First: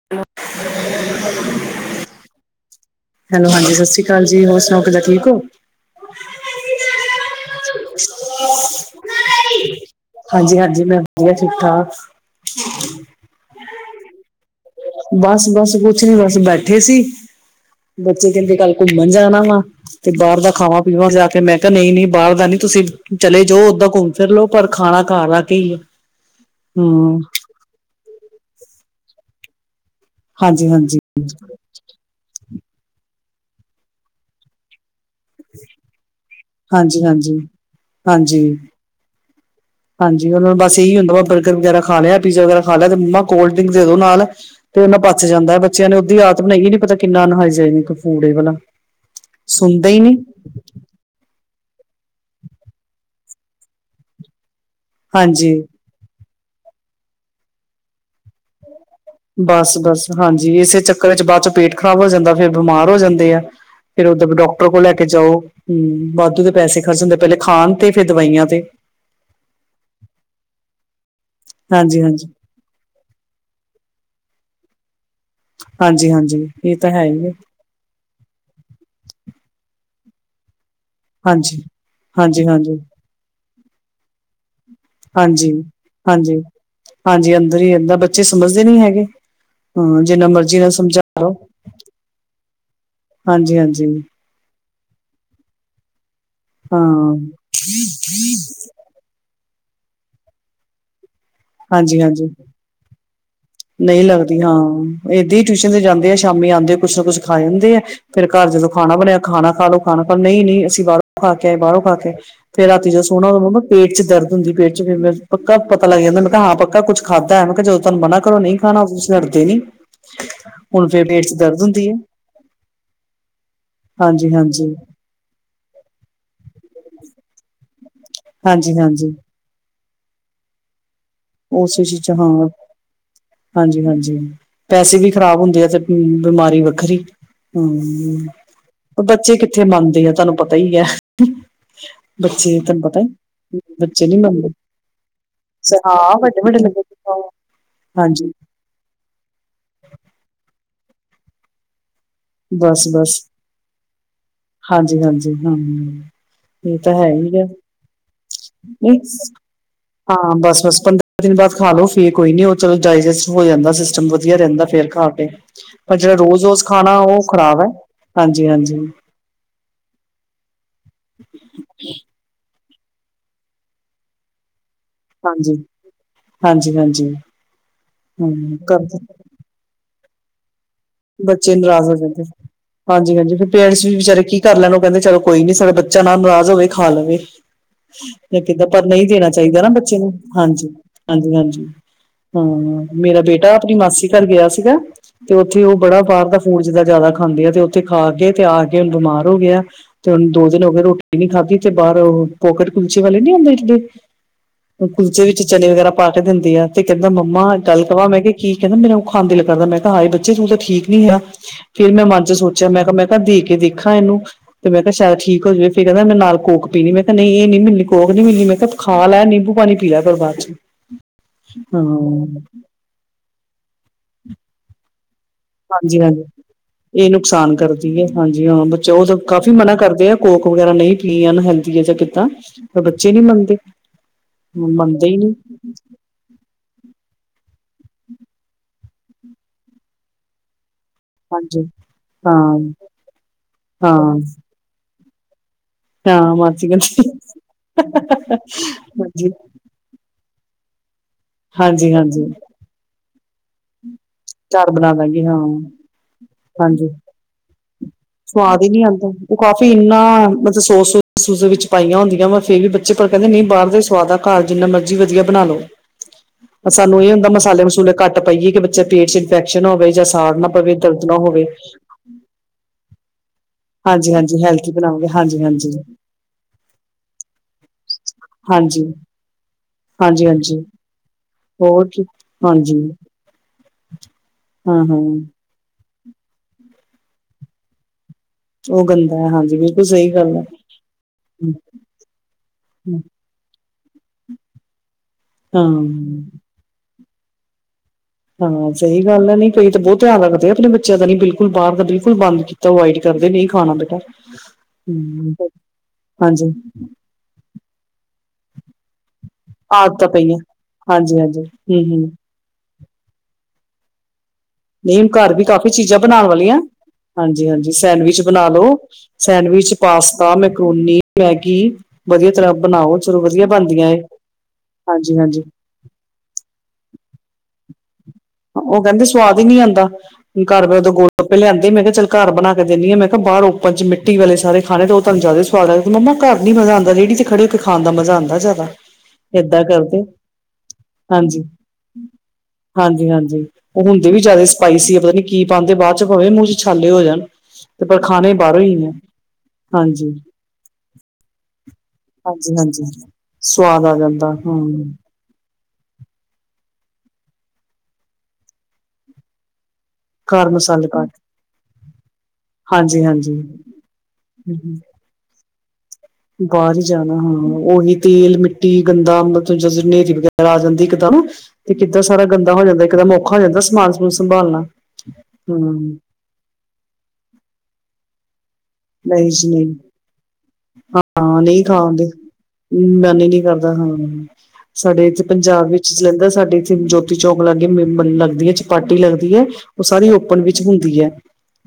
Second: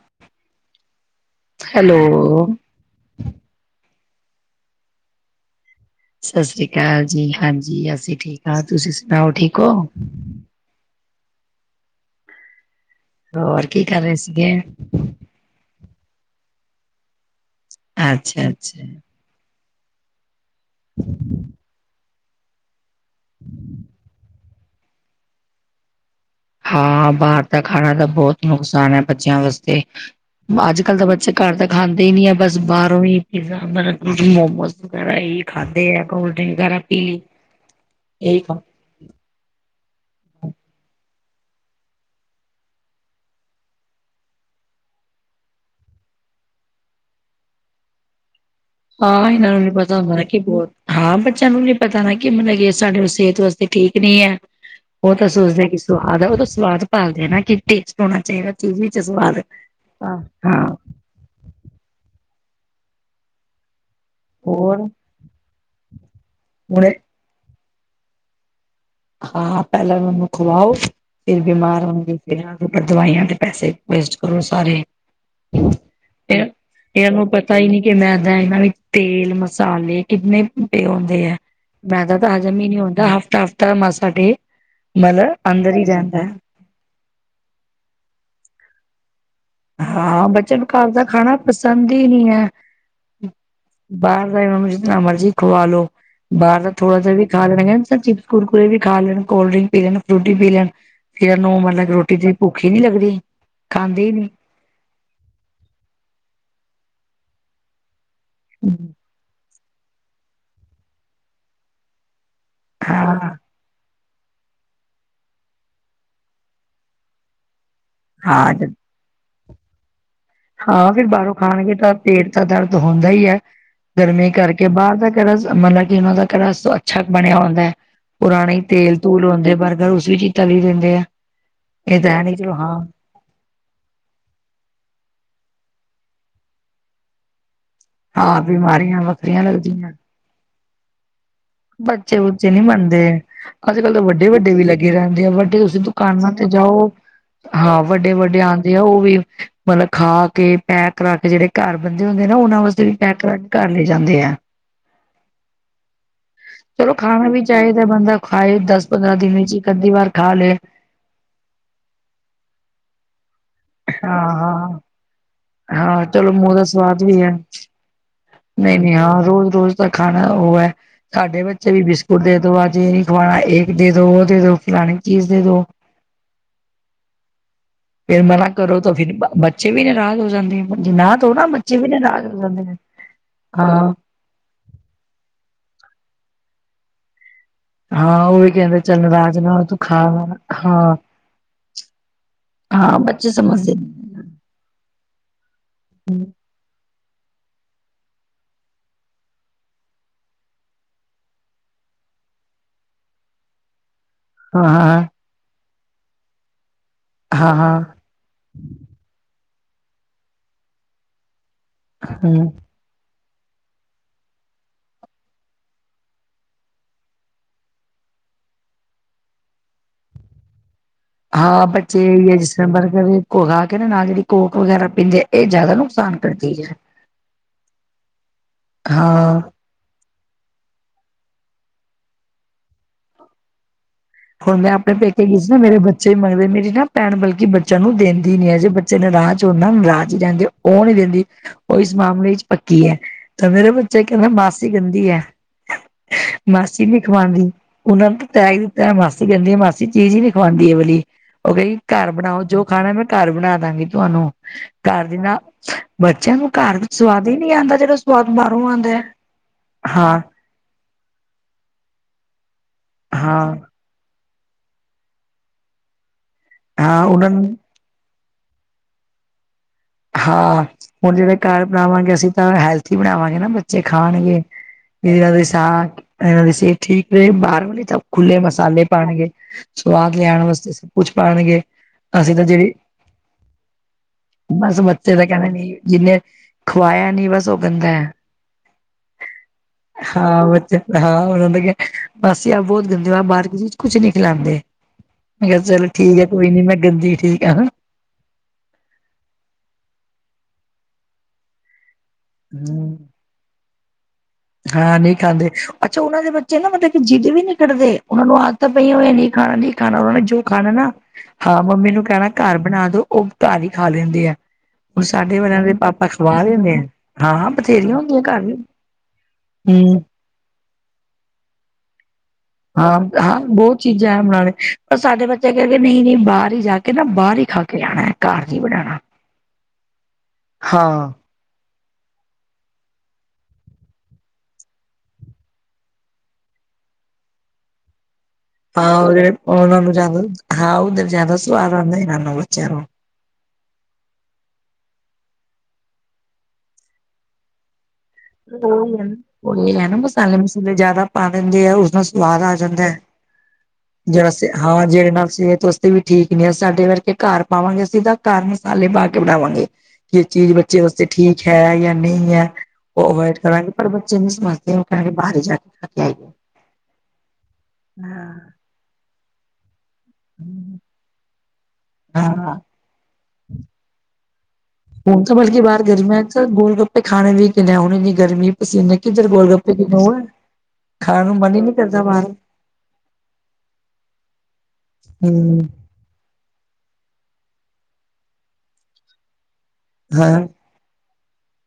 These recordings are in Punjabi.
[inaudible] ਹੈਲੋ। ਹੈਲੋ, ਹਾਂਜੀ ਸਸ ਸ੍ਰੀ ਕਾਲ ਜੀ। ਹੋਰ ਸੁਣਾਓ ਕਿੱਦਾਂ, ਠੀਕ ਓ? ਸਸ ਸ੍ਰੀ ਕਾਲ ਜੀ। ਹਾਂਜੀ, ਅਸੀ ਠੀਕ ਆਂ। ਤੁਸੀ ਸੁਣਾਓ ਠੀਕ ਓ? ਹਾਂਜੀ-ਹਾਂਜੀ ਮੈਂ ਵਧੀਆ, ਠੀਕ-ਠਾਕ। ਹੋਰ ਕੀ ਕਰ ਰੇ ਸੀਗੇ? ਬਸ-ਬਸ ਕੁਛ ਨੀ ਬਸ ਬੈਠੇ ਸੀ। ਬੱਚੇ ਅੱਛਾ ਕੈਂਦੇ ਕਾੱਲ ਅੱਛਾ ਘੁੰਮਣ ਜਾਣਾ ਵਾ ਤੇ ਬਾਰ ਦਾ ਖਾਵਾਂ ਪੀਵਾਂ ਜਾ ਕੇ। ਮੈਂ ਕਿਆ ਨਈ ਨੀ ਬਾਰ ਦਾ ਨੀ ਤੁਸੀ ਚਲੇ ਜਾਓ ਓਦਾਂ ਘੁੰਮ ਫਿਰ ਲੋੋ ਪਰ ਖਾਣਾ ਘਰ ਆ ਕੇ ਈ ਐ। ਹਾਂ, ਬਾਰ ਦਾ ਖਾਨਾ ਤਾਂ ਬੋਤ ਨੁਕਸਾਨ ਐ ਬੱਚੇਆਂ ਵਾਸਤੇ। ਹਾਂਜੀ ਅੱਜ ਕਾੱਲ ਹਾਂਜੀ ਤਾਂ ਬੱਚੇ ਘਰ ਤ ਖਾਂਦੇ ਈ ਨੀ ਐ ਬਸ ਬਾਰੋਂ ਹੀ ਪੀਜ਼ਾ, [unintelligible] ਮੋਮੋਜ ਵਗੈਰਾ ਐ ਈ ਖਾਂਦੇ ਐ। ਕੋਲਡ ਡ੍ਰਿੰਕ ਵਗੈਰਾ ਪੀ ਹਾਂਜੀ ਲਈ। ਹਾਂਜੀ ਏਈ ਹਾਂਜੀ ਖਾ ਹਾਂਜੀ ਓਨਾਂ ਨੂੰ ਬਸ ਏਹੀ ਹੁੰਦਾ ਵਾ ਬਰਗਰ ਵਗੈਰਾ ਖਾ ਲੇਐ, ਪੀਜ਼ਾ ਵਗੈਰਾ ਖਾ ਲੇਐ ਤੇ ਮੰਮਾ ਕੋਲਡ ਡਰਿੰਕ ਦੇ ਦੋ ਨਾਲ। ਤੇ ਓ ਨਾ ਪਚ ਜਾਂਦੈ ਬੱਚਿਆਂ ਨੇ ਓਦਾਂ ਈ ਆਦਤ ਬਨਾਈ ਹੋਈ ਐ। ਐ ਨੀ ਪਤਾ ਕਿੰਨਾ ਅਨਹਾਈਜੈਨਿਕ ਫੂਡ ਐ ਵਾਲਾ। ਹਾਂ, ਏਨਾਂ ਨੂੰ ਨੀ ਸੁਣਦਾ ਪਤਾ ਹੀ ਹੁੰਦੈ ਕਿ ਬੋਤ ਹਾਂ, ਬੱਚੇਆਂ ਨੂੰ ਨੀ ਪਤਾ ਨਾ ਕਿ ਮਤਲਬ ਕਿ ਏ ਸਾਡੀ ਓ ਸੇਤ ਵਾਸਤੇ ਠੀਕ ਨੀ ਐ। ਓ ਤੇ ਹਾਂਜੀ ਸੋਚਦੇ ਐ ਕਿ ਸਵਾਦ ਐ ਓ ਤੇ ਸਵਾਦ ਭਾਲਦੇ ਐ ਨਾ ਕਿ [unintelligible] ਹੋਨਾ ਚਾਈਦੈ। ਤੂੰ ਵੀ ਤੇ ਸਵਾਦ, ਆ ਹਾਂ। ਕਦੇ 'ਚ ਬਾਦ 'ਚੋਂ ਪੇਟ ਖ਼ਰਾਬ ਹੋ ਜਾਂਦਾ ਫਿਰ ਬਿਮਾਰ ਹੋ ਜਾਂਦੇ ਐ। ਫੇਰ ਓਦਰ ਬ ਡਾਕਟਰ ਹੋਰ ਕੋਲ ਲੈ ਕੇ ਜਾਓ। ਹੂੰ, ਵਾਧੂ ਦੇ ਪੈਸੇ ਹੁਣੇ ਖਰਚ ਹੁੰਦੇ, ਪੈਲੇ ਖਾਨ ਤੇ ਫਿਰ ਦਵਾਈਆਂ ਤੇ। ਹਾਂ, ਪੈਹਲਾਂ ਓਨਾਂ ਨੂੰ ਖਵਾਓ ਫੇਰ ਬਿਮਾਰ ਹਾਂਜੀ ਹੁੰਦੇ ਹਾਂਜੀ ਫਿਰਨ ਉੱਪਰ ਦਵਾਈਆਂ ਤੇ ਪੈਸੇ ਵੇਸਟ ਕਰੋ ਸਾਰੇ। ਹਾਂਜੀ ਐ, ਹਾਂਜੀ ਇਹ ਤਾਂ ਹੈ ਐ ਹੀ ਓਨੂੰ ਹੈ ਪਤਾ ਈ ਨਈ ਕਿ ਮੈਂ ਏਦਾਂ ਏਨਾਂ ਨੇ ਤੇਲ, ਮਸਾਲੇ ਕਿੰਨੇ ਪੇ ਹੁੰਦੇ ਐ। ਹਾਂਜੀ ਮੈਦਾ ਤਾਂ ਹਾਂਜੀ ਹਜਮ ਈ ਹਾਂਜੀ ਨੀ ਹੁੰਦਾ ਹਫ਼ਤਾ-ਹਫ਼ਤਾ ਮਾਸਾ ਟੇ ਮਤਲਬ ਹਾਂਜੀ ਅੰਦਰ ਈ ਜਾਂਦੈ। ਹਾਂਜੀ ਹਾਂਜੀ ਅੰਦਰ ਈ ਅੰਦਰ ਬੱਚੇ ਸਮਝਦੇ ਨੀ ਹੈਗੇ। ਜਿੰਨਾ ਹਾਂ, ਬੱਚੇਆਂ ਮਰਜ਼ੀ ਨੂੰ ਨਾਲ ਘਾਰ ਸਮਝਾ ਦਾ ਲੋ ਖਾਨਾ ਪਸੰਦ ਈ ਨੀ ਐ। ਹਾਂਜੀ ਹਾਂਜੀ ਬਾਹ ਰੋਂ ਏਨਾਂ ਨੂੰ ਜਿਤਨਾਂ ਮਰਜ਼ੀ ਖਵਾ ਲੋ ਬਾਰ ਦਾ ਹਾਂ ਥੋੜਾ ਜਿਆ ਵੀ ਖਾ ਲੈਣਗੇ ਨਾ ਸਬ ਚੀਜ ਕੁਰਕੁਰਰੇ ਵੀ ਖਾ ਲੈਣ, ਕੋਲਡ ਡਰਿੰਕ ਪੀ ਲੈਣ, ਫਰੂਟੀ ਪੀ ਲੈਣ, ਫਿਰ ਓਨੂੰ ਮਤਲਬ ਕਿ ਰੋਟੀ ਦੀ ਭੁੱ ਖ ਈ ਨੀ ਲੱਗਦੀ। ਨਈ ਖਾਂਦੇ ਹੀ ਨੀ ਲੱਗਦੀ ਹਾਂ, ਏਦਾਂ ਈ ਟਿਊਸ਼ਨ ਤੇ ਜਾਂਦੇ ਆ ਸ਼ਾਮੀ ਆਂਦੇ ਕੁਛ ਨਾ ਕੁਛ ਖਾਯ ਆਂਦੇ ਐ। ਫੇਰ ਘਰ ਜਦੋਂ ਖਾਣਾ ਬਣਿਆ ਖਾਣਾ ਖਾ ਲਓ, ਖਾਣਾ ਖਾ ਲੋ। ਨਈ-ਨਈ ਅਸੀ ਬਾਰੋਂ ਖਾ ਕੇ ਆਏ, ਬਾਰੋਂ ਖਾ ਕੇ ਆਏ। ਫੇਰ ਰਾਤੀ ਜਦੋਂ ਹਾਂ ਸੋਨਾ ਹੋਵੇ ਨਾ ਪੇਟ 'ਚ ਦਰਦ ਹੁੰਦੀ, ਪੇਟ 'ਚ ਫੇਰ ਮੈਂ ਪਕਾ ਪਤਾ ਲੱਗ ਜਾਂਦਾ। ਮੈਂ ਕੇਆ ਹਾਂ ਪੱਕਾ ਕੁੱਛ ਖਾਦਾ ਐ। ਮੈਂ ਕੇਆ ਜਦੋ ਤੁਆਨੂੰ ਮੰਨ ਕਰੋ ਹਾਂ ਨਈ ਜ- ਖਾਨਾ, ਤੁਸੀ ਹਟਦੇ ਨੀ। ਹੁਣ ਹਾਂ ਫੇਰ ਪੇਟ ਬਾਹਰੋਂ ਚ ਦਰਦ ਖਾਣਗੇ, ਹੁੰਦੀ ਤਾਂ ਹੈ ਪੇਟ ਤਾਂ ਦਰਦ ਹੁੰਦਾ ਹੀ ਹੈ, ਗਰਮੀ ਹਾਂਜੀ ਕਰਕੇ ਹਾਂਜੀ ਬਾਹਰ ਦਾ [inaudible] ਪੁਰਾਣੇ ਹੀ ਹਾਂਜੀ ਤੇਲ ਹਾਂਜੀ ਤੂਲ ਹੁੰਦੇ, ਬਰਗਰ ਉਸ ਚ ਹੀ ਤਲੀ ਦਿੰਦੇ ਹੈ। ਉਸੇ ਇਹ ਤਾਂ ਚ ਨੀ ਹਾਂ। ਚਲੋ ਹਾਂਜੀ-ਹਾਂਜੀ ਪੈਸੇ ਵੀ ਖ਼ਰਾਬ ਹੁੰਦੇ ਆ, ਤੇ ਬਿਮਾਰੀ ਵੱਖਰੀ, ਹਮ। ਹਮ, ਹਾਂ ਬਿਮਾਰੀਆਂ ਬੱਚੇ ਵੱਖਰੀਆਂ ਕਿੱਥੇ ਲੱਗਦੀਆਂ ਮੰਨਦੇ ਆ, ਤੁਹਾਨੂੰ ਪਤਾ ਹੀ ਹੈ। ਬੱਚੇ ਬੁੱਚੇ ਨੀ ਤੁਹਾਨੂੰ ਪਤਾ ਮੰਨਦੇ, ਹੀ ਅੱਜ ਕੱਲ ਤਾਂ ਬੱਚੇ ਨੀ ਵੱਡੇ ਮੰਨਦੇ ਵੱਡੇ ਵੀ ਲੱਗੇ [unintelligible] ਰਹਿੰਦੇ ਆ ਵੱਡੇ ਤੁਸੀਂ ਹਾਂ ਦੁਕਾਨਾਂ ਵੱਡੇ ਤੇ ਵੱਡੇ ਲੱਗੇ ਜਾਓ, ਹਾਂ ਵੱਡੇ ਹਾਂਜੀ ਵੱਡੇ ਆਉਂਦੇ ਆ, ਉਹ ਵੀ ਮਤਲਬ ਖਾ ਕੇ, ਪੈਕ ਕਰਾ ਕੇ, ਜਿਹੜੇ ਘਰ ਬੰਦੇ ਹੁੰਦੇ ਆ ਨਾ, ਉਹਨਾਂ ਵਾਸਤੇ ਵੀ, ਪੈਕ ਕਰਾ ਕੇ ਘਰ ਲੈ ਜਾਂਦੇ ਹੈ। ਹਾਂਜੀ-ਹਾਂਜੀ, ਹਮ-ਹਮ। ਇਹ ਚਲੋ ਤਾਂ ਹੈ ਖਾਣਾ ਹੀ ਵੀ ਆ, ਚਾਹੀਦਾ ਬੰਦਾ ਖਾਏ ਦਸ ਨਹੀਂ ਪੰਦਰਾਂ ਦਿਨ ਵਿੱਚ ਇੱਕ ਅੱਧੀ ਵਾਰ ਖਾ ਹਾਂ, ਲਏ ਬਸ-ਬਸ ਦਿਨ ਬਾਅਦ ਖਾ ਲੋ, ਫੇਰ ਕੋਈ ਨੀ, ਉਹ ਚਲੋ, ਡਾਇਜਸਟ ਹੋ ਜਾਂਦਾ, ਸਿਸਟਮ ਹਾਂ ਵਧੀਆ ਰਹਿੰਦਾ, ਹਾਂ ਫੇਰ ਖਾ ਕੇ। ਪਰ ਹਾਂ ਜਿਹੜਾ ਚਲੋ ਮੂੰਹ ਰੋਜ਼-ਰੋਜ਼ ਦਾ ਖਾਣਾ, ਸਵਾਦ ਉਹ ਖ਼ਰਾਬ ਹੈ, ਹਾਂਜੀ-ਹਾਂਜੀ। ਹ ਰੋਜ਼-ਰੋਜ਼ ਤਾਂ ਖਾਣਾ ਉਹ ਹੈ, ਸਾਡੇ ਬੱਚੇ ਵੀ ਬਿਸਕੁਟ ਦੇ ਦੋ ਆਜੇ ਖਵਾਣਾ ਇੱਕ ਦੇ ਦੋ, ਦੋ ਦੇਦੋ ਖਿਲਾਣੇ ਚੀਜ਼ ਦੇ ਦੋ, ਹਾਂਜੀ ਹਾਂਜੀ ਹਾਂਜੀ ਫੇਰ ਮਨਾ ਹਮ ਕਰੋ, ਤਾਂ ਕਰ ਫੇਰ ਬ ਬੱਚੇ ਵੀ ਨਾਰਾਜ਼ ਹੋ ਜਾਂਦੇ ਆ। ਜੇ ਨਾ ਦੋ ਨਾ ਬੱਚੇ ਵੀ ਨਾਰਾਜ਼ ਹੋ ਜਾਂਦੇ, ਨੇ। ਹਾਂਜੀ-ਹਾਂਜੀ, ਫੇਰ ਪੇਰੈਂਟਸ ਵੀ ਹਾਂ, ਵਿਚਾਰੇ ਕੀ ਘਰ ਲਿਆ ਨੂੰ, ਉਹ ਕਹਿੰਦੇ, ਚਲੋ ਕੋਈ ਨੀ, ਸਾਡਾ ਬੱਚਾ ਨਾ ਨਰਾਜ਼ ਹੋਵੇ, ਖਾ ਲਵੇ। ਹਾਂ ਉਹ ਮ ਵੀ ਕਿੱਦਾਂ ਕਹਿੰਦੇ ਪਰ ਚੱਲ ਨਹੀਂ ਦੇਣਾ ਨਾਰਾਜ਼ ਚਾਹੀਦਾ ਹੋ ਨਾ ਤੂੰ ਬੱਚੇ ਖਾ ਨੂੰ, ਨਾ, ਹਾਂ, ਹਾਂਜੀ-ਹਾਂਜੀ, ਹਾਂਜੀ। ਹਮ, ਹਾਂ ਮੇਰਾ ਬੱਚੇ ਬੇਟਾ, ਸਮਝਦੇ ਆਪਣੀ ਮਾਸੀ ਨੀ। ਘਰ ਗਿਆ ਸੀਗਾ ਤੇ ਉੱਥੇ ਉਹ ਬੜਾ ਬਾਹਰ ਦਾ ਫੂਡ ਜਿੱਦਾਂ ਜ਼ਿਆਦਾ ਖਾਂਦੇ ਆ, ਤੇ ਉੱਥੇ ਖਾ ਕੇ, ਤੇ ਆ ਕੇ, ਹੂੰਨ ਬਿਮਾਰ ਹੋ ਗਿਆ। ਤੇ ਹੁਣ ਦੋ ਦਿਨ ਹੋ ਗਏ, ਰੋਟੀ ਨੀ ਖਾਦੀ, ਤੇ ਬਾਹਰ ਪੋਕਟ ਕੁਲਚੇ ਵਾਲੇ ਨੀ ਆਉਂਦੇ ਹਾਂ, ਹਾਂ, ਕੁਲਚੇ ਵਿੱਚ ਚਣੇ ਵਗੈਰਾ ਪਾ ਕੇ ਦਿੰਦੀ ਆ, ਤੇ ਕਹਿੰਦਾ, ਮੰਮਾ ਹਾਂ, ਗੱਲ ਹਾਂ ਕਹਾਂ, ਮੈਂ ਕਿ ਕੀ ਕਹਿੰਦਾ, ਮੇਰਾ ਉਹ ਖਾਨ ਦਾ ਦਿਲ ਕਰਦਾ, ਮੈਂ ਕਿਹਾ, ਹਏ ਬੱਚੇ ਤੂੰ ਠੀਕ ਨੀ ਆ, ਫੇਰ ਮੈਂ ਮਨ ਚ ਹੂੰ ਸੋਚਿਆ, ਮੈਂ ਕਿਹਾ ਮੈਂ ਦੇ ਕੇ ਦੇਖਾਂ ਇਹਨੂੰ ਤੇ ਮੈਂ ਕਿਹਾ, ਸ਼ਾਇਦ ਠੀਕ ਹੋ ਜਾਵੇ, ਫੇਰ ਕਹਿੰਦਾ, ਮੈਂ ਨਾਲ ਕੋਕ ਪੀਣੀ, ਮੈਂ ਕਿਹਾ, ਨਹੀਂ, ਇਹ ਨੀ ਮਿਲਣੀ, ਕੋਕ ਨੀ ਮਿਲਣੀ ਖਾ ਲੈ, ਨਿੰਬੂ ਪਾਣੀ ਪੀ ਲੈ, ਫੇਰ ਬਾਅਦ ਚ। ਹਾਂ, ਬੱਚੇ ਆ, ਜਿਸ ਤਰ੍ਹਾਂ ਬਰਗਰ [unintelligible] ਖਾ ਕੇ ਨਾ ਨਾਲ ਜਿਹੜੀ ਕੋਕ ਵਗੈਰਾ ਪੀਂਦੇ ਇਹ ਜ਼ਿਆਦਾ ਨੁਕਸਾਨ ਹਾਂਜੀ-ਹਾਂਜੀ, ਕਰਦੀ ਹੈ। ਇਹ ਨੁਕਸਾਨ ਕਰਦੀ ਹੈ, ਹਾਂਜੀ ਹਾਂ, ਬੱਚਾ, ਉਹ ਤਾਂ ਹਾਂ ਕਾਫ਼ੀ ਮਨਾ ਕਰਦੇ ਆ। ਕੋਕ ਵਗੈਰਾ ਨਹੀਂ ਪੀਨੀ, ਅਨਹੈਲਦੀ ਹੈ, ਜਾਂ [unintelligible] ਪਰ ਬੱਚੇ ਨਹੀਂ ਮੰਨਦੇ। ਹੁਣ ਮੈਂ ਆਪਣੇ ਮੰਨਦੇ ਹੀ ਪੇਕੇ ਨੀ ਗਈ ਸੀ, ਨਾ ਮੇਰੇ ਬੱਚੇ ਬੱਚੇ ਮੰਗਦੇ, ਮੇਰੀ ਨਾ ਭੈਣ, ਬਲਕਿ ਬੱਚਿਆਂ ਨੂੰ ਦਿੰਦੀ ਨੀ ਹੈ, ਜੇ ਬੱਚੇ ਨਰਾਜ਼ ਹੋ ਨਾ ਨਾਰਾਜ਼ ਹੀ ਰਹਿੰਦੇ, ਉਹ ਨੀ ਦਿੰਦ ਹਾਂਜੀ ਉਹ ਇਸ ਮਾਮਲੇ ਹਾਂ ਚ ਪੱਕੀ ਹੈ, ਤਾਂ ਮੇਰੇ ਬੱਚੇ ਹਾਂ ਕਹਿੰਦਾ, ਮਾਸੀ ਗੰਦੀ ਹੈ। ਮਾਸੀ ਨੀ ਖਵਾਉੰਦੀ, ਉਹਨਾਂ ਨੂੰ ਤਾਂ ਏਈ ਤੇ ਮਾਸੀ ਹਾਂਜੀ, ਗੰਦੀ, ਮਾਸੀ ਚੀਜ਼ ਹੀ ਨਹੀਂ ਖਵਾਂਦੀ ਹੈ, ਇਹ ਵਾਲੀ, ਉਹ ਕਹੇਗੀ ਘਰ ਹਾਂਜੀ-ਹਾਂਜੀ ਬਣਾਓ, ਜੋ ਖਾਣਾ ਮੈਂ ਘਰ ਬਣਾ [unintelligible] ਤੁਹਾਨੂੰ ਬਣਾ ਘਰ ਦੀ ਦਾਂਗੇ ਹਾਂ, ਨਾ, ਬੱਚਿਆਂ ਨੂੰ ਘਰ ਹਾਂਜੀ ਵਿੱਚ ਸਵਾਦ ਹੀ ਨੀ ਆਉਂਦਾ ਜਦੋਂ ਸਵਾਦ ਹੀ ਨੀ ਆਉਂਦਾ, ਉਹ ਕਾਫੀ ਇੰਨਾ ਹਾਂ ਮਤਲਬ ਸੋਸ ਮਸੂਸੇ ਵਿੱਚ ਪਾਈਆਂ ਹੁੰਦੀਆਂ ਵ, ਫੇਰ ਵੀ ਬੱਚੇ ਪਰ ਕਹਿੰਦੇ, ਨਹੀਂ ਹਾਂ ਬਾਹਰ ਦੇ ਸਵਾਦ ਆ। ਘਰ ਜਿੰਨਾ ਮਰਜੀ ਵਧੀਆ ਬਣਾ ਲੋ, ਸਾਨੂੰ ਹਾਂ ਇਹ ਹੁੰਦਾ ਉਹਨਾਂ ਨੂੰ ਮਸਾਲੇ ਮਸੂਲੇ ਪਈਏ ਕਿ, ਬੱਚਾ ਦੇ ਪੇਟ ਚ ਇਨਫੈਕਸ਼ਨ ਹੋਵੇ ਜਾਂ ਸਾੜ ਨਾ ਹਾਂ, ਪਵੇ ਦਰਦ ਨਾ ਹੁਣ ਜਿਹੜੇ ਹੋਵੇ। ਘਰ ਬਣਾਵਾਂਗੇ, ਅਸੀਂ ਤਾਂ ਹੈਲਥੀ ਬਣਾਵਾਂਗੇ, ਨਾ ਬੱਚੇ ਖਾਣਗੇ। ਹਾਂਜੀ-ਹਾਂਜੀ ਹੈਲਥੀ ਬਣਾਵਾਂਗੇ ਇਹਨਾਂ ਦੀ ਹਾਂਜੀ-ਹਾਂਜੀ, ਸਾਥ, ਇਹਨਾਂ ਦੀ ਸਿਹਤ ਠੀਕ ਰਹੇ, ਬਾਹਰ ਵੀ ਤਾਂ ਖੁੱਲੇ ਮਸਾਲੇ ਹਾਂਜੀ, ਪਾਉਣਗੇ। ਸਵਾਦ ਲਿਆਉਣ ਹਾਂਜੀ-ਹਾਂਜੀ ਵਾਸਤੇ, ਸ ਕੁੱਛ ਪਾਉਣਗੇ, ਹੋਰ ਕੀ ਅਸੀਂ ਤਾਂ ਜਿਹੜੀ ਹਾਂਜੀ ਬਸ ਹਾਂ-ਹਾਂ ਬਚੇ ਦਾ ਕਹਿੰਣਾ, ਨੀ ਜਿਹਨੇ ਖਵਾਇਆ ਨੀ ਬਸ ਉਹ ਗੰਦਾ ਹੈ। ਉਹ ਗੰਦਾ ਹੈ ਹਾਂਜੀ ਬਿਲਕੁਲ ਸਹੀ ਗੱਲ ਹਾਂ, ਬੱਚ ਹਾਂ ਉਹਨੇ ਹੈ। ਕਿਹਾ ਮਾਸੀ ਆਪ ਬਹੁਤ ਗੰਦੇ ਹੋ ਆਪ ਬਾਹਰ ਕੀ ਚੀਜ਼ ਕੁਛ ਨਹੀਂ ਖਿਲਾਂਦੇ, ਮੈਂ ਕਿਹਾ ਚੱਲ ਠੀਕ ਹਾਂ ਹੈ ਕੋਈ ਨੀ ਮੈਂ ਗੰਦੀ ਠੀਕ ਹਾਂ। ਹਾਂ, ਸਹੀ ਗੱਲ ਹੈ ਨਹੀਂ ਕਈ ਤਾਂ ਬਹੁਤ ਧਿਆਨ ਰੱਖਦੇ ਆ ਆਪਣੇ ਬੱਚਿਆਂ ਦਾ ਨੀ ਬਿਲਕੁਲ ਬਾਹਰ ਦਾ ਬਿਲਕੁਲ ਬਿਲਕੁਲ ਬੰਦ ਕੀਤਾ, ਹਮ ਅਵਇਡ ਕਰਦੇ ਨਹੀਂ ਖਾਣਾ ਬੇਟਾ। ਹਾਂ, ਨਹੀਂ ਹੂੰ ਖਾਂਦੇ ਅੱਛਾ ਉਹਨਾਂ ਦੇ ਹਾਂਜੀ ਬੱਚੇ ਨਾ ਮਤਲਬ ਕਿ ਜਿੱਦ ਵੀ ਨੀ ਕੱਰਦੇ ਉਹਨਾਂ ਨੂੰ ਆਦਤਾ ਪਇਆ ਹੋਇਆ ਨੇ। ਖਾਣਾ ਨੀ ਖਾਣਾ ਆਦਤਾਂ ਉਹਨਾਂ ਨੇ ਪਈਆਂ ਜੋ ਖਾਣਾ ਨਾ ਹਾਂਜੀ ਹਾਂਜੀ ਹਾਂ, ਹੂੰ ਮੰਮੀ ਹੂੰ ਨੂੰ ਕਹਿਣਾ। ਘਰ ਬਣਾ ਦੋ ਉਹ ਤਾਵੀ ਖਾ ਲੈਂਦੇ ਆ। ਨਹੀਂ ਹੁਣ ਘਰ ਸਾਡੇ ਵੀ ਵਾਲਿਆਂ ਕਾਫ਼ੀ ਦੇ ਚੀਜ਼ਾਂ ਪਾਪਾ ਬਣਾਉਣ ਖਵਾ ਵਾਲੀਆਂ ਦਿੰਦੇ ਆ ਹਾਂ ਹਾਂਜੀ-ਹਾਂਜੀ, ਬਥੇਰੀਆਂ ਸੈਂਡਵਿਚ ਹੁੰਦੀਆਂ ਘਰ ਬਣਾ ਵੀ ਲੋ। ਸੈਂਡਵਿਚ, ਹਮ ਪਾਸਤਾ, ਮੈਕਰੋਨੀ, ਮੈਗੀ। ਵਧੀਆ ਤਰ੍ਹਾਂ ਬਣਾਓ ਹਾਂ ਚਲੋ ਹਾਂ ਵਧੀਆ ਬਣਦੀਆਂ ਏ ਹਾਂਜੀ-ਹਾਂਜੀ। ਕਹਿੰਦੇ, ਨਹੀਂ-ਨਹੀਂ ਬਾਹਰ ਹੀ ਜਾ ਕੇ ਨਾ ਬਾਹਰ ਹੀ ਖਾ ਕੇ ਆਣਾ ਹੈ। ਉਹ ਕਹਿੰਦੇ ਸਵਾਦ ਹੀ ਨੀ ਆਂਦਾ ਘਰ ਵਾਲੇ ਹਾਂ ਗੋਲ-ਗ ਮੈ ਲਿਆਂਂਦੀ ਮੈਂ ਕਿਹਾ ਚੱਲ ਘਰ ਬਣਾ ਕੇ ਦਿੰਦੀ ਹਾਂ ਮੈਂ ਕਿਹਾ ਬਾਹਰ ਓਪਨ ਚ ਮਿੱਟੀ ਵਾਲੇ ਸਾਰੇ ਖਾਣੇ ਤੇ ਉਹ ਓਹ ਤੁਹਾਨੂੰ ਜ਼ਿਆਦੇ ਘਰ ਆਕੇ, ਮਮਾ ਘਰ ਨਹੀਂ ਮਜ਼ਾ ਆਉਂਦਾ ਰੇਡੀ ਤੇ ਖੜੇ ਹੋਕੇ ਖਾਣ ਦਾ ਮਜ਼ਾ ਆਉਂਦਾ ਜਿ ਹਾਂ, ਉਹ ਉਹਨਾਂ ਨੂੰ ਜ਼ਿਆਦਾ ਹਾਂ ਉੱਧਰ ਜ਼ਿਆਦਾ ਸਵਾਦ ਆਉਦਾ ਇਹਨਾਂ ਨੂੰ, ਬੱਚਿਆਂ ਨੂੰ। ਹਾਂ-ਹਾਂਜੀ, ਉਹ ਹੁੰਦੇ ਵੀ ਜ਼ਿਆਦਾ ਸਪਾਈਸੀ ਆ ਪਤਾ ਨੀ ਕੀ ਪਾਉਂਦੇ ਬਾਅਦ ਚ ਭਵੇ ਮੂੰਹ ਚ ਛਾਲੇ ਹੋ ਜਾਣ। ਤੇ ਪਰ ਖਾਣੇ ਬਾਹਰੋਂ ਹੀ ਨੇ ਤਾਹੀ ਹੈਨਾ, ਉਹੀ ਹੈਨਾ ਹਾਂਜੀ, ਮਸਾਲੇ-ਮਸੂਲੇ ਜਿਆਦਾ ਪਾ ਦਿੰਦੇ ਆ ਉਸ ਨਾਲ ਸਵਾਦ ਆ ਜਾਂਦਾ ਹੈ। ਹਾਂਜੀ-ਹਾਂਜੀ। ਜਿਹੜਾ ਹਾਂ ਜਿਹੜੇ ਨਾਲ ਸੀ ਏਵੀ ਠੀਕ ਨੀ ਏ, ਸਾਡੇ ਵਰਗੇ ਘਰ ਪਾਵਾਂਗੇ ਅਸੀਂ ਤਾਂ ਘਰ ਮਸਾਲੇ ਪਾ ਕੇ ਬਣਾਵਾਂਗੇ। ਕਿ ਇਹ ਘਰ ਚੀਜ਼ ਬੱਚੇ ਮਸਾਲੇ ਵਾਸਤੇ ਪਾ ਕੇ ਠੀਕ ਹੈ ਜਾਂ ਨਹੀਂ ਹੈ ਹਾਂਜੀ, ਉਹ ਅਵੋਇਡ ਹਾਂਜੀ। ਕਰਾਂਗੇ ਪਰ ਬੱਚੇ ਨੂੰ ਸਮਝਦੇ ਓ। ਸਾਰੇ ਬਾਹਰ ਹੀ ਜਾਕੇ ਬਾਹਰ ਹੀ ਜਾਣਾ ਹਾਂ, ਉਹੀ ਤੇਲ, ਹਾਂ। ਮਿੱਟੀ, ਗੰਦਾ ਮਤਲਬ ਜ ਹਨੇਰੀ ਆ ਜਾਂਦੀ ਇਕਦਮ ਤੇ ਕਿੱਦਾਂ ਸਾਰਾ ਗੰਦਾ ਹਾਂ ਹੋ ਜਾਂਦਾ ਇਕਦਮ ਔਖਾ ਹੋ ਜਾਂਦਾ ਸਮਾਨ-ਸਮੂਨ ਸੰਭਾਲਨਾ। ਹੁਣ ਤਾਂ ਬਲਕਿ ਬਾਹਰ ਗਰਮੀਆਂ ਚ ਗੋਲ-ਗੱਪੇ ਖਾਣੇ ਵੀ ਕਿਨੇ ਹੁਣ ਇਨੀ ਗਰਮੀ ਪਸੀਂਨੇ ਕਿੱਧਰ ਨਹੀਂ ਜੀ ਨਹੀਂ ਗੋਲ-ਗੱਪੇ ਕਿਨੇ ਹਾਂ, ਨਹੀਂ ਖਾਦੇ ਮਨ ਹੀ ਨੀ ਕਰਦਾ ਖਾਣ ਨੂੰ। ਸਾਡੇ ਇੱਥੇ ਹੂੰ ਪੰਜਾਬ ਵਿੱਚ ਜਲੰਧਰ ਸਾਡੇ ਇੱਥੇ ਜੋਤੀ ਚੌਕ ਲਾਗੇ ਮਬ ਲੱਗਦੀ ਹੈ ਚੋਪਾਟੀ ਲੱਗਦੀ ਏ। ਉਹ ਸਾਰੀ ਹਾਂ ਓਪਨ ਵਿੱਚ ਹੁੰਦੀ ਹੈ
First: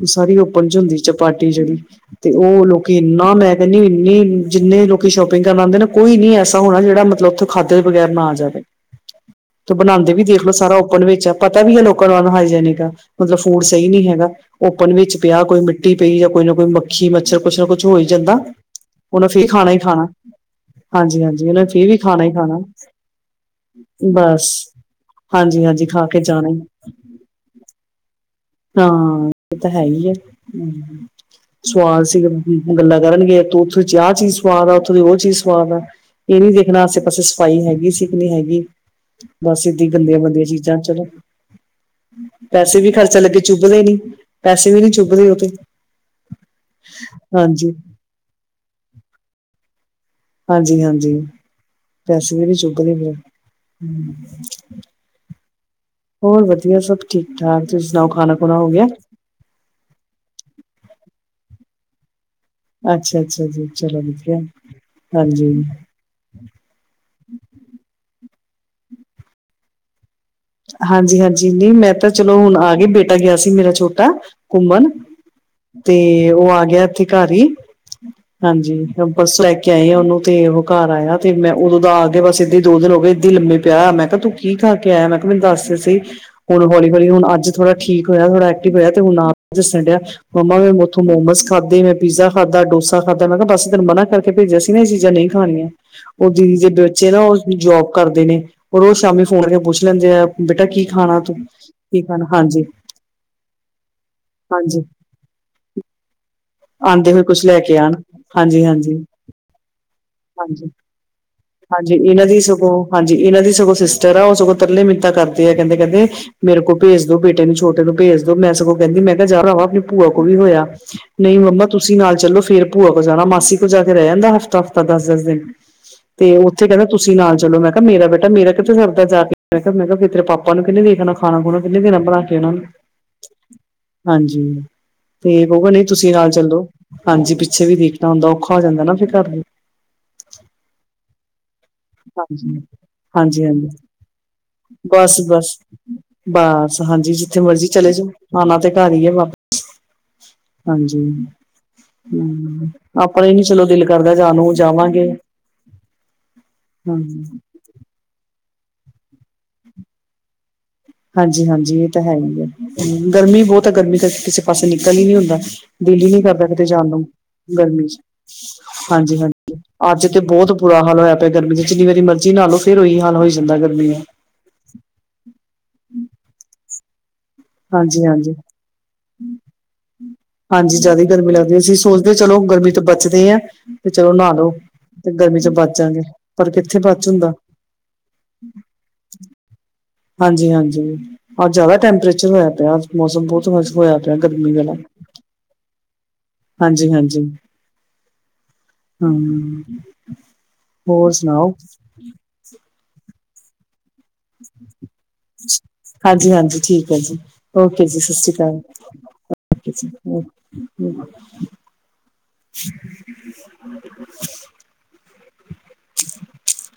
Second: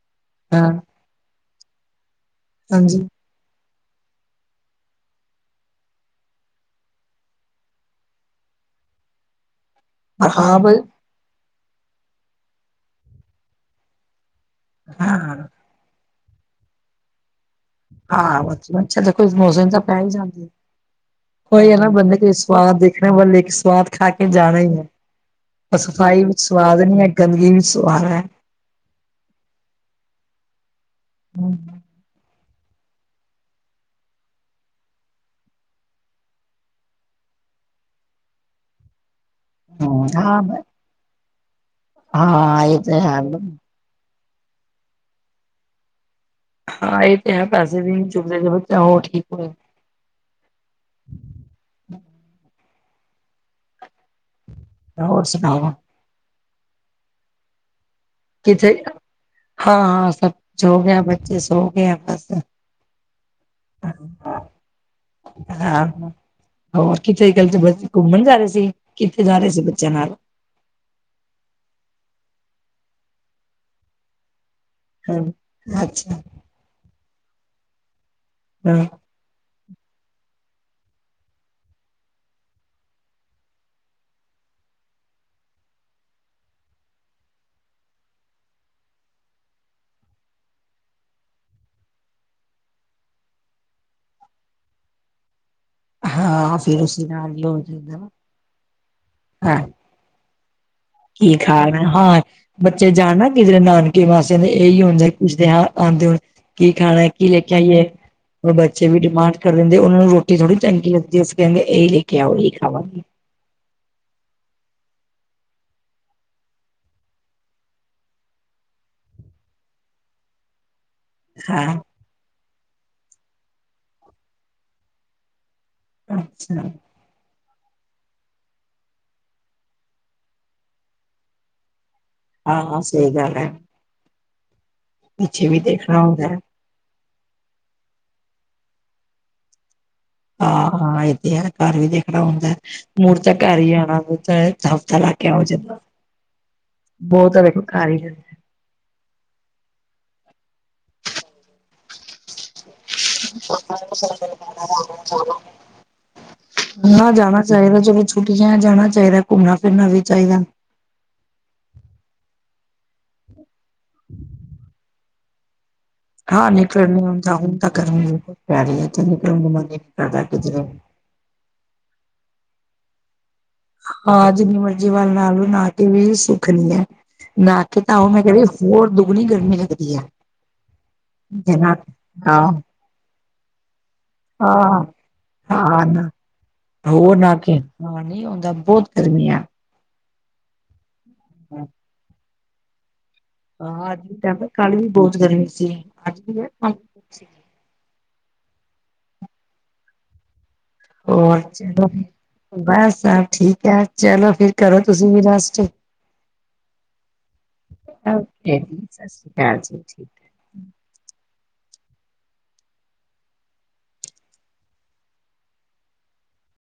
ਉਹ ਸਾਰੀ ਓਪਨ ਹਾਂ ਚ ਹੁੰਦੀ ਚਪਾਟੀ ਜਿਹੜੀ। ਤੇ ਉਹ ਲੋਕੀ ਹਾਂਜੀ ਇੰਨਾ ਮੈਂ ਇੰਨੀ-ਇੰਨੀ ਜਿੰਨੇ ਲੋਕੀ ਸ਼ੋਪਿੰਗ ਕਰਨ ਆਂਦੇ ਨਾ ਕੋਈ ਨੀ ਐਸਾ ਹੋਣਾ ਜਿਹੜਾ ਮਤਲਬ ਉੱਥੋਂ ਖਾਦੇ ਬਗੈਰ ਨਾ ਆ ਜਾਵੇ। [inaudible] ਤੇ ਬਣਾਉਂਦੇ ਵੀ ਦੇਖਲੋ ਹਾਂ ਬ ਸਾਰਾ ਓਪਨ ਵਿੱਚ ਆ। ਪਤਾ ਵੀ ਹੈ ਲੋਕਾਂ ਨੂੰ ਅਨਹਾਈਜੈਨਿਕ ਆ ਮਤਲਬ ਫੂਡ ਸਹੀ ਨੀ ਹੈਗਾ ਓਪਨ ਵਿੱਚ ਹਾਂ ਪਿਆ ਕੋਈ ਮਿਟ ਟੀ ਪਈ ਜਾਂ ਕੋਈ ਨਾ ਕੋਈ ਮੱਖੀ, ਮੱਛਰ ਕੁਛ ਨਾ ਕੁਛ ਹੋ ਹੀ ਆ ਜਾਂਦਾ ਮਛਰ ਦੇਖੋ ਉਹਨੇ ਇਸ ਫੇਰ ਮੌਸਮ ਖਾਣਾ ਹੀ ਤਾਂ ਖਾਣਾ ਪੈਹੀ ਜਾਂਦੇ ਹਾਂਜੀ ਹਾਂਜੀ ਉਹਨੇ ਉਹੀ ਹੈ ਫੇਰ ਨਾ ਵੀ ਬੰਦੇ ਖਾਣਾ ਹੀ ਕੇ ਖਾਣਾ ਸਵਾਦ ਦੇਖਣਾ ਬਲਕੇ ਸਵਾਦ ਖਾ ਕੇ ਬਸ ਜਾਣਾ ਹੀ ਹਾਂਜੀ ਹੈ। ਹਾਂਜੀ ਖਾ ਕੇ ਸਫ਼ਾਈ ਵਿੱਚ ਜਾਣਾ ਹੀ ਸਵਾਦ ਨੀ ਹੈ ਗੰਦਗੀ ਵੀ ਸਵਾਦ ਹੈ। ਹਾਂ, ਇਹ ਤਾਂ ਹੈ ਹੀ ਏ, ਹੂੰ। ਸਵਾਦ ਸੀ ਗੱਲਾਂ ਕਰਨਗੇ, ਉੱਥੋਂ ਦੀ ਆਹ ਚੀਜ਼ ਸਵਾਦ ਆ ਉੱਥੋਂ ਦੀ ਉਹ ਚੀਜ਼ ਸਵਾਦ ਆ। ਇਹ ਨੀ ਦੇਖਣਾ ਆਸੇ-ਪਾਸੇ ਸਫਾਈ ਹੈਗੀ ਸੀ ਕਿ ਨੀ ਹੈਗੀ ਬਸ ਏਦਾਂ ਹੀ ਹਾਂ ਗੰਦੀਆਂ-ਗੰਦੀਆਂ ਚੀਜ਼ਾਂ, ਚਲੋ ਹਾਂ ਇਹ ਪੈਸੇ ਵੀ ਤੇ ਹੈ ਖਰਚਾ ਲੱਗੇ ਚੁੱਭਦੇ ਨੀ ਪੈਸੇ ਵੀ ਨੀ ਚੁੱਭਦੇ ਉਹ ਤੇ ਹਾਂ ਇਹ ਤੇ ਹੈ ਹਾਂਜੀ, ਪੈਸੇ ਵੀ ਚੁੱਭਦੇ ਜੇ ਬੱਚਾ ਉਹ ਠੀਕ ਹੋਏ। ਹਾਂਜ-ਹਾਂਜੀ, ਪੈਸੇ ਦੇ ਵੀ ਚੁੱਗਦੇ ਫੇਰ। ਹੋਰ ਸੁਣਾਓ। ਹੋਰ ਵਧੀਆ ਸਭ ਠੀਕ ਠਾਕ ਤੁਸੀਂ ਸੁਣਾਓ ਖਾਣਾ ਖੁਣਾ ਹੋ ਕਿਥੇ ਗਿਆ। ਹਾਂ ਸਭ ਹੋ ਗਿਆ ਬੱਚੇ ਸੋ ਗਏ ਬਸ ਅੱਛਾ-ਅੱਛਾ ਜੀ ਚਲੋ ਵਧੀਆ, ਹਾਂਜੀ। ਹਾਂ ਹੋਰ ਕਿੱਥੇ ਕੱਲ ਘੁੰਮਣ ਜਾ ਰਹੇ ਸੀ ਕਿੱਥੇ ਜਾ ਰਹੇ ਸੀ ਬੱਚਿਆਂ ਨਾਲ, ਹਾਂਜੀ-ਹਾਂਜੀ, ਨਹੀ ਮੈਂ ਤਾਂ ਚਲੋ ਹੁਣ ਆ ਗਈ ਬੇਟਾ ਗਿਆ ਸੀ ਮੇਰਾ ਛੋਟਾ ਘੁੰਮਣ, ਤੇ ਅੱਛਾ ਉਹ ਆ ਗਿਆ ਇੱਥੇ ਘਰ ਹੀ, ਹਾਂਜੀ ਬਸ ਲੈ ਕੇ ਆਈ ਆ ਉਹਨੂੰ ਤੇ ਉਹ ਘਰ ਆਇਆ ਤੇ ਮੈਂ ਉਦੋਂ ਦਾ ਆ ਕੇ ਬਸ ਏਦਾਂ ਦੋ ਦਿਨ ਹੋ ਗਏ ਇਏ ਲੰਮੇ ਪਿਆ ਮੈਂ ਕਿਹਾ ਤੂੰ ਕੀ ਕਰਕੇ ਆਇਆ ਮੈਂ ਕਿਹਾ ਮੈਨੂੰ ਦੱਸ ਸੀ ਹੁਣ ਹੌਲੀ-ਹੌਲੀ ਹੁਨ ਅੱਜ ਥੋੜਾ ਠੀਕ ਹੋਇਆ ਥੋੜਾ ਆਕਟੀਵ ਹੋਇਆ ਹੁਣ ਆਪ ਦੱਸਣ ਡਿਆ। ਮਮਾ ਮੈ ਓਥੋ ਮੋਮੋਸ ਖਾਧੇ ਮੈਂ ਪੀਜ਼ਾ ਖਾਧਾ ਡੋਸਾ ਖਾਧਾ ਮੈਂ ਕਿਹਾ ਬਸ ਤੇ ਨੂੰ ਮਨਾ ਕਰ ਕੇ ਭੇਜਿਆ ਸੀ ਨਾ ਇਹ ਚੀਜ਼ਾਂ ਨਹੀ ਖਾਣੀਆ। ਉਹ ਹਾਂ ਦੀਦੀ ਫਿਰ ਦੇ ਉਸ ਬੱਚੇ ਨਾ ਨਾਲ ਉਹ ਹੀ ਹੋ ਜੋਬ ਜਾਂਦਾ ਕਰਦੇ ਨੇ ਉਹ ਰੋਜ ਸ਼ਾਮੀ ਫੋਨ ਹਾਂ ਕੇ ਪੁੱਛ ਲੈਂਦੇ ਆ ਬੇਟਾ ਕੀ ਖਾ ਕੀ ਖਾਣਾ ਹਾ ਬੱਚੇ ਜਾਣ ਨਾ ਕਿਧਰੇ ਨਾਨਕੇ ਮਾਸੀਆਂ ਦੇ ਇਹੀ ਹਾਂਜੀ ਹੁੰਦਾ ਪੁਛਦੇ ਹਾ ਆਉਂਦੇ ਹੋ ਕੀ ਖਾਣਾ ਆਉਂਦੇ ਹੋਏ ਕੀ ਲੈ ਕੁਛ ਕੇ ਆਈਏ, ਆਉਣ ਹ ਹਾਂਜੀ ਬੱਚੇ ਹਾਂਜੀ ਵੀ ਡਿਮਾਂਡ ਕਰ ਦਿੰਦੇ ਉਹਨਾਂ ਨੂੰ ਰੋਟੀ ਥੋੜੀ ਹਾਂਜੀ ਚੰਗੀ ਲੱਗਦੀ ਹੈ। ਕਹਿੰਦੇ ਇਹੀ ਹਾਂਜੀ ਲੈ ਕੇ ਇਹਨਾਂ ਆਓ ਦੀ ਇਹੀ ਸਗੋਂ ਖਾਵਾਂਗੇ ਹਾਂਜੀ ਇਹਨਾਂ ਦੀ ਸਗੋਂ ਸਿਸਟਰ ਆ ਉਹ ਸਗੋਂ ਤਰਲੇ ਮਿਨਤਾ ਕਰਦੇ ਆ ਕਹਿੰਦੇ-ਕਹਿੰਦੇ ਮੇਰੇ ਕੋਲ ਭੇਜ ਦੋ ਬੇਟੇ ਨੂੰ ਛੋਟੇ ਨੂੰ ਭੇਜ ਦੋ ਮੈ ਸਗੋਂ ਕਹਿੰਦੀ ਮੈ ਕਿਹਾ ਜਾ ਰਿਵਾਂ ਆਪਣੀ ਭੂਆ ਕੋਲ ਵੀ ਹੋਇਆ, ਨਹੀ ਮੰਮਾ ਹਾਂ ਤੁਸੀਂ ਨਾਲ ਚੱਲੋ ਫੇਰ ਭੂਆ ਕੋ ਜਾਣਾ ਮਾਸੀ ਕੋ ਜਾ ਕੇ ਰਹਿ ਜਾਂਦਾ ਹਫ਼ਤਾ ਹਫ਼ਤਾ ਦਸ-ਦਸ ਦਿਨ। ਤੇ ਅੱਛਾ ਉੱਥੇ ਕਹਿੰਦਾ, ਤੁਸੀਂ ਨਾਲ ਚਲੋ ਮੈ ਕਿਹਾ ਮੇਰਾ ਬੇਟ ਮੇਰਾ ਕਿਤੇ ਸਰਦਾ ਜਾ ਕੇ ਮੈ ਕਿਹਾ ਮੈਂ ਕਿਹਾ ਤੇਰੇ ਪਾਪਾ ਨੂੰ ਕਿਨੇ ਦੇਖਣਾ ਖਾਣਾ ਖੁਣਾ ਕਿੰਨੇ ਦੇਣਾ ਬਣਾ ਕੇ ਉਹਨਾਂ ਨੂੰ ਹਾਂ-ਹਾਂ ਸਹੀ ਗੱਲ ਹੈ। ਹਾਂਜੀ, ਤੇ ਪਿੱਛੇ ਵੀ ਉਹ ਵਾਲੇ, ਦੇਖਣਾ ਹੁੰਦਾ ਹੈ। ਦੋ ਹਾਂਜੀ ਪਿੱਛੇ ਵੀ ਦੇਖਣਾ ਹੁੰਦਾ ਔਖਾ ਹੋ ਜਾਂਦਾ ਨਾ ਫਿਰ ਘਰ ਨੂੰ ਹਾਂ ਏ ਤੇ ਆ ਘਰ ਵੀ ਦੇਖਣਾ ਹੁੰਦਾ ਹਾਂਜੀ ਮੁੜ ਤਾਂ ਹਾਂਜੀ ਘਰ ਹਾਂਜੀ ਹੀ ਆਉਣਾ ਹੁੰਦਾ ਹਫ਼ਤਾ ਬਸ ਲਾਕੇ ਆ ਬਸ ਜਾਂਦਾ ਬਸ ਹਾਂਜੀ ਬਹੁਤ ਜਿੱਥੇ ਵੇਖੋ ਮਰਜੀ ਘਰ ਚਲੇ ਹੀ ਜਾਓ ਆਣਾ ਤੇ ਘਰ ਹੀ ਹੈ ਵਾਪ ਹਾਂਜੀ, ਹੂੰ। ਆਪਾਂ ਹੀ ਨੀ ਚਲੋ ਦਿਲ ਕਰਦਾ ਜਾਣ ਨੂੰ ਜਾਵਾਂਗੇ, ਹੂੰ ਜਾਇਦਾ ਜਦੋਂ ਛੁੱਟੀਆਂ ਜਾਣਾ ਚਾਹੀਦਾ ਘੁੰਮਣਾ ਫਿਰਨਾ ਵੀ ਚਾਹੀਦਾ ਹਾਂਜੀ-ਹਾਂਜੀ, ਇਹ ਤਾਂ ਹੈ ਹੀ ਹੈ ਗਰਮੀ ਬਹੁਤ ਆ ਗਰਮੀ ਕਰਕੇ ਕਿਸੇ ਪਾਸੇ ਨਿਕਲ ਹੀ ਨਹੀਂ ਹੁੰਦਾ। ਦਿੱਲ ਹੀ ਨੀ ਕਰਦਾ ਕਿਤੇ ਜਾਣ ਨੂੰ ਗਰਮੀ ਚ ਹਾਂਜੀ- ਹਾਂਜੀ ਅੱਜ ਤੇ ਬਹੁਤ ਬੁਰਾ ਹਾਲ ਹੋਇਆ, ਗਰਮੀ ਚ ਜਿੰਨੀ ਵਾਰੀ ਮਰਜ਼ੀ ਨਹਾ ਲੋ ਫਿਰ ਉਹੀ ਹਾਲ ਹੋ ਜਾਂਦਾ ਗਰਮੀ ਦਾ ਹਾਂ ਜਿੰਨੀ ਮਰਜ਼ੀ ਵਾਰ ਨਹਾ ਲਓ ਨਹਾ ਕੇ ਵੀ ਸੁੱਖ ਨਈ ਹੈ। ਨਹਾ ਕਿ ਤਾਂ ਹਾਂਜੀ ਉਹ ਮੈਂ ਕ ਹਾਂਜੀ ਹੋਰ ਦੁੱਗਣੀ ਗਰਮੀ ਲੱਗਦੀ ਹੈ। ਹਾਂਜੀ ਜ਼ਿਆਦਾ ਹੀ ਗਰਮੀ ਲੱਗਦੀ ਜਨਾ ਅਸੀਂ ਸੋਚਦੇ ਹਾਂ ਚਲੋ ਗਰਮੀ ਤੋਂ ਬਚਦੇ ਹਾ ਤੇ ਚਲੋ ਨਹਾ ਲਓ ਹਾਂ ਤੇ ਗਰਮੀ ਚ ਹਾਂ ਬਚਾਂਗੇ ਨਾ ਪਰ ਕਿੱਥੇ ਬਚ ਹੋਰ ਹੁੰਦਾ ਨਾ ਕੇ ਹਾਂ ਨਹੀਂ ਆਉਂਦਾ ਬਹੁਤ ਗਰਮੀ ਆ। ਹਾਂਜੀ-ਹਾਂਜੀ ਹੋਰ ਜ਼ਿਆਦਾ ਟੈਂਪਰੇਚਰ ਹੋਇਆ ਪਿਆ ਮੌਸਮ ਬੋ ਹਾਂ ਹੋਇਆ ਅੱਜ ਪਿਆ ਵੀ ਟਾਈਮ ਗਰਮੀ ਵਾਲਾ, ਕੱਲ ਵੀ ਬਹੁਤ ਗਰਮੀ ਸੀ ਅੱਜ ਵੀ ਹੈ ਕੱਲ ਹਾਂਜੀ-ਹਾਂਜੀ। ਵੀ। ਹ ਓ ਅੱਛਾ ਮੈ ਸਭ ਠੀਕ ਹੈ ਚਲੋ ਫਿਰ, ਕਰੋ ਤੁਸੀਂ ਵੀ ਰੇਸਟ ਹਾਂਜੀ ਹਾਂਜੀ ਠੀਕ ਐ ਜੀ ਓਕੇ ਜੀ ਸੀ ਓਕੇ ਕਾਲ ਜੀ ਸਤਿ ਸ਼੍ਰੀ ਅਕਾਲ ਜੀ ਠੀਕ ਓ [unintelligible] [inaudible]